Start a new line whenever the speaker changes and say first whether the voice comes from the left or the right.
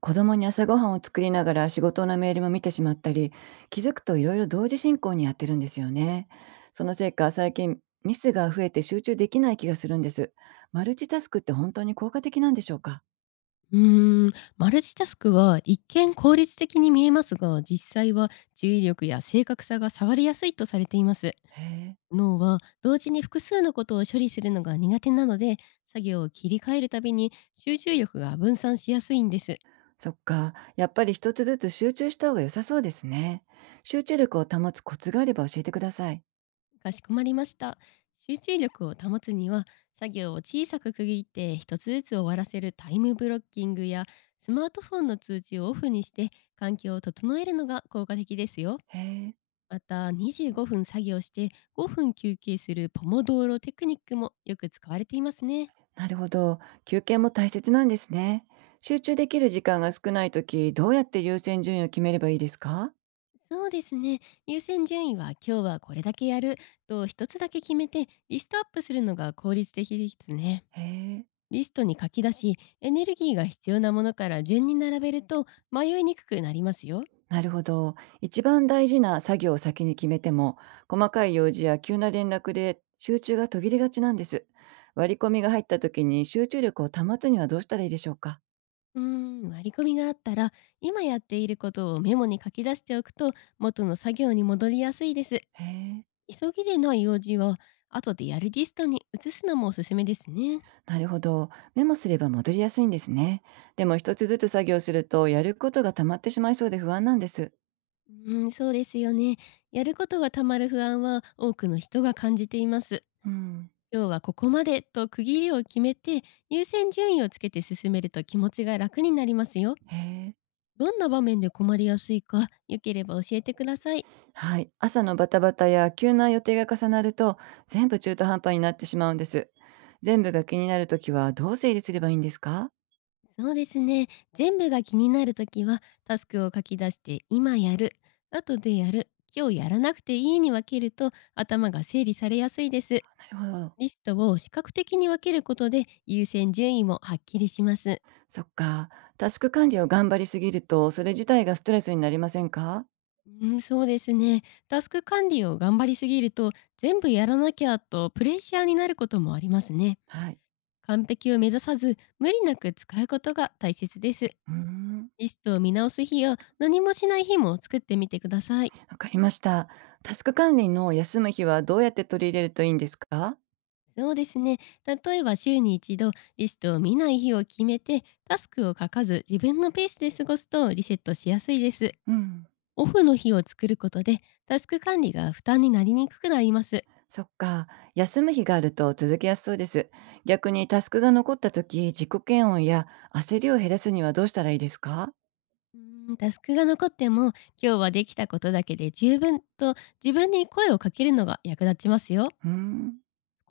right: 子供に朝ごはんを作りながら仕事のメールも見てしまったり、気づくといろいろ同時進行にやってるんですよね。そのせいか最近ミスが増えて集中できない気がするんです。マルチタスクって本当に効果的なんでしょうか？
left: マルチタスクは一見効率的に見えますが、実際は注意力や正確さが触りやすいとされています。
right: へえ。
left: 脳は同時に複数のことを処理するのが苦手なので、作業を切り替えるたびに集中力が分散しやすいんです。
right: そっか、やっぱり一つずつ集中した方が良さそうですね。集中力を保つコツがあれば教えてください。
left: かしこまりました。集中力を保つには、作業を小さく区切って一つずつ終わらせるタイムブロッキングや、スマートフォンの通知をオフにして環境を整えるのが効果的ですよ。
right: へえ。
left: また25分作業して5分休憩するポモドーロテクニックもよく使われていますね。
right: なるほど、休憩も大切なんですね。集中できる時間が少ないとき、どうやって優先順位を決めればいいですか？
left: そうですね。優先順位は今日はこれだけやると一つだけ決めて、リストアップするのが効率的ですね。
right: へえ。
left: リストに書き出し、エネルギーが必要なものから順に並べると、迷いにくくなりますよ。
right: なるほど。一番大事な作業を先に決めても、細かい用事や急な連絡で集中が途切れがちなんです。割り込みが入った時に集中力を保つにはどうしたらいいでしょうか？
left: 割り込みがあったら、今やっていることをメモに書き出しておくと、元の作業に戻りやすいです。
right: へえ。
left: 急ぎでない用事は、後でやるリストに移すのもおすすめですね。
right: なるほど。メモすれば戻りやすいんですね。でも一つずつ作業すると、やることが溜まってしまいそうで不安なんです。
left: うん、そうですよね。やることがたまる不安は多くの人が感じています。
right: うん。
left: 今日はここまでと区切りを決めて、優先順位をつけて進めると気持ちが楽になりますよ。
right: へえ。
left: どんな場面で困りやすいか、よければ教えてください。
right: はい。朝のバタバタや急な予定が重なると、全部中途半端になってしまうんです。全部が気になるときはどう整理すればいいんですか？
left: そうですね。全部が気になるときは、タスクを書き出して、今やる、後でやる、今日やらなくていいに分けると、頭が整理されやすいです。
right: なるほど。
left: リストを視覚的に分けることで、優先順位もはっきりします。
right: そっか。タスク管理を頑張りすぎると、それ自体がストレスになりませんか？
left: うん、そうですね。タスク管理を頑張りすぎると、全部やらなきゃとプレッシャーになることもありますね。
right: はい。
left: 完璧を目指さず、無理なく使うことが大切です。
right: うーん。
left: リストを見直す日や何もしない日も作ってみてください。
right: わかりました。タスク管理の休む日はどうやって取り入れるといいんですか？
left: そうですね。例えば週に一度、リストを見ない日を決めて、タスクを書かず自分のペースで過ごすと、リセットしやすいです。
right: うん。
left: オフの日を作ることで、タスク管理が負担になりにくくなります。
right: そっか。休む日があると続けやすそうです。逆にタスクが残った時、自己嫌悪や焦りを減らすにはどうしたらいいですか？
left: うタスクが残っても、今日はできたことだけで十分と自分に声をかけるのが役立ちますよ。
right: うーん。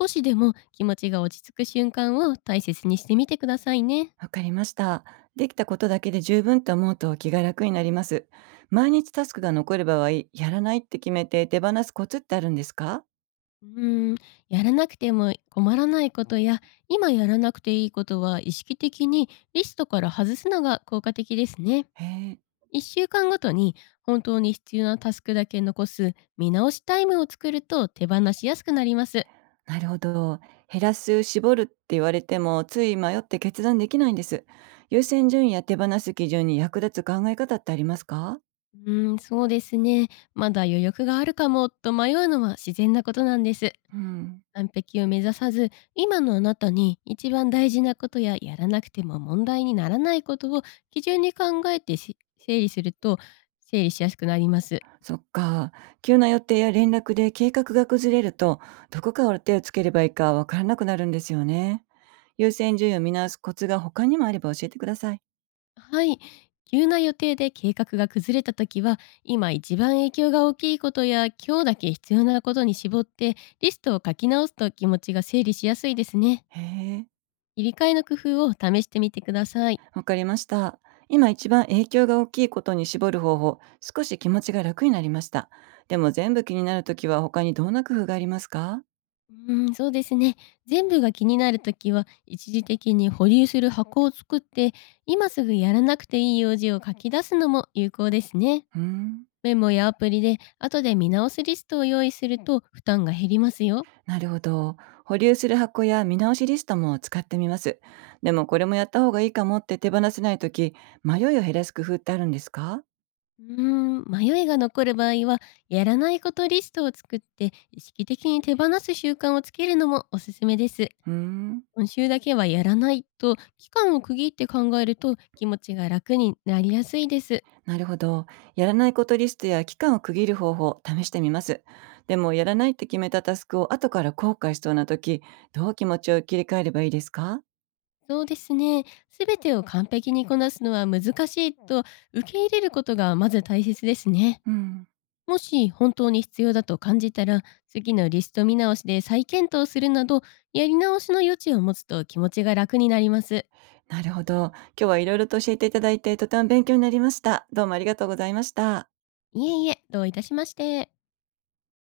left: 少しでも気持ちが落ち着く瞬間を大切にしてみてくださいね。
right: わかりました。できたことだけで十分と思うと気が楽になります。毎日タスクが残る場合、やらないって決めて手放すコツってあるんですか？
left: うーん、やらなくても困らないことや、今やらなくていいことは、意識的にリストから外すのが効果的ですね。
right: へえ、
left: 1週間ごとに、本当に必要なタスクだけ残す見直しタイムを作ると、手放しやすくなります。
right: なるほど。減らす、絞るって言われても、つい迷って決断できないんです。優先順位や手放す基準に役立つ考え方ってありますか？
left: そうですね。まだ余力があるかもと迷うのは、自然なことなんです。
right: うん。
left: 完璧を目指さず、今のあなたに一番大事なことややらなくても問題にならないことを基準に考えてし整理すると、整理しやすくなります。
right: そっか。急な予定や連絡で計画が崩れると、どこから手をつければいいかわからなくなるんですよね。優先順位を見直すコツが他にもあれば教えてください。
left: はい。急な予定で計画が崩れた時は、今一番影響が大きいことや、今日だけ必要なことに絞って、リストを書き直すと気持ちが整理しやすいですね。
right: へえ。
left: 切り替えの工夫を試してみてください。
right: わかりました。今一番影響が大きいことに絞る方法、少し気持ちが楽になりました。でも全部気になるときは他にどんな工夫がありますか？
left: うん、そうですね。全部が気になるときは、一時的に保留する箱を作って、今すぐやらなくていい用事を書き出すのも有効ですね。
right: うーん、
left: メモやアプリで、後で見直すリストを用意すると負担が減りますよ。
right: なるほど。保留する箱や見直しリストも使ってみます。でもこれもやった方がいいかもって手放せないとき、迷いを減らす工夫ってあるんですか？
left: うー迷いが残る場合は、やらないことリストを作って、意識的に手放す習慣をつけるのもおすすめです。
right: うーん、
left: 今週だけはやらないと、期間を区切って考えると気持ちが楽になりやすいです。
right: なるほど。やらないことリストや期間を区切る方法、試してみます。でもやらないって決めたタスクを後から後悔しそうなとき、どう気持ちを切り替えればいいですか？
left: そうですね。すべてを完璧にこなすのは難しいと受け入れることが、まず大切ですね。
right: うん、
left: もし本当に必要だと感じたら、次のリスト見直しで再検討するなど、やり直しの余地を持つと気持ちが楽になります。
right: なるほど。今日はいろいろと教えていただいて、とても勉強になりました。どうもありがとうございました。
left: いえいえ、どういたしまして。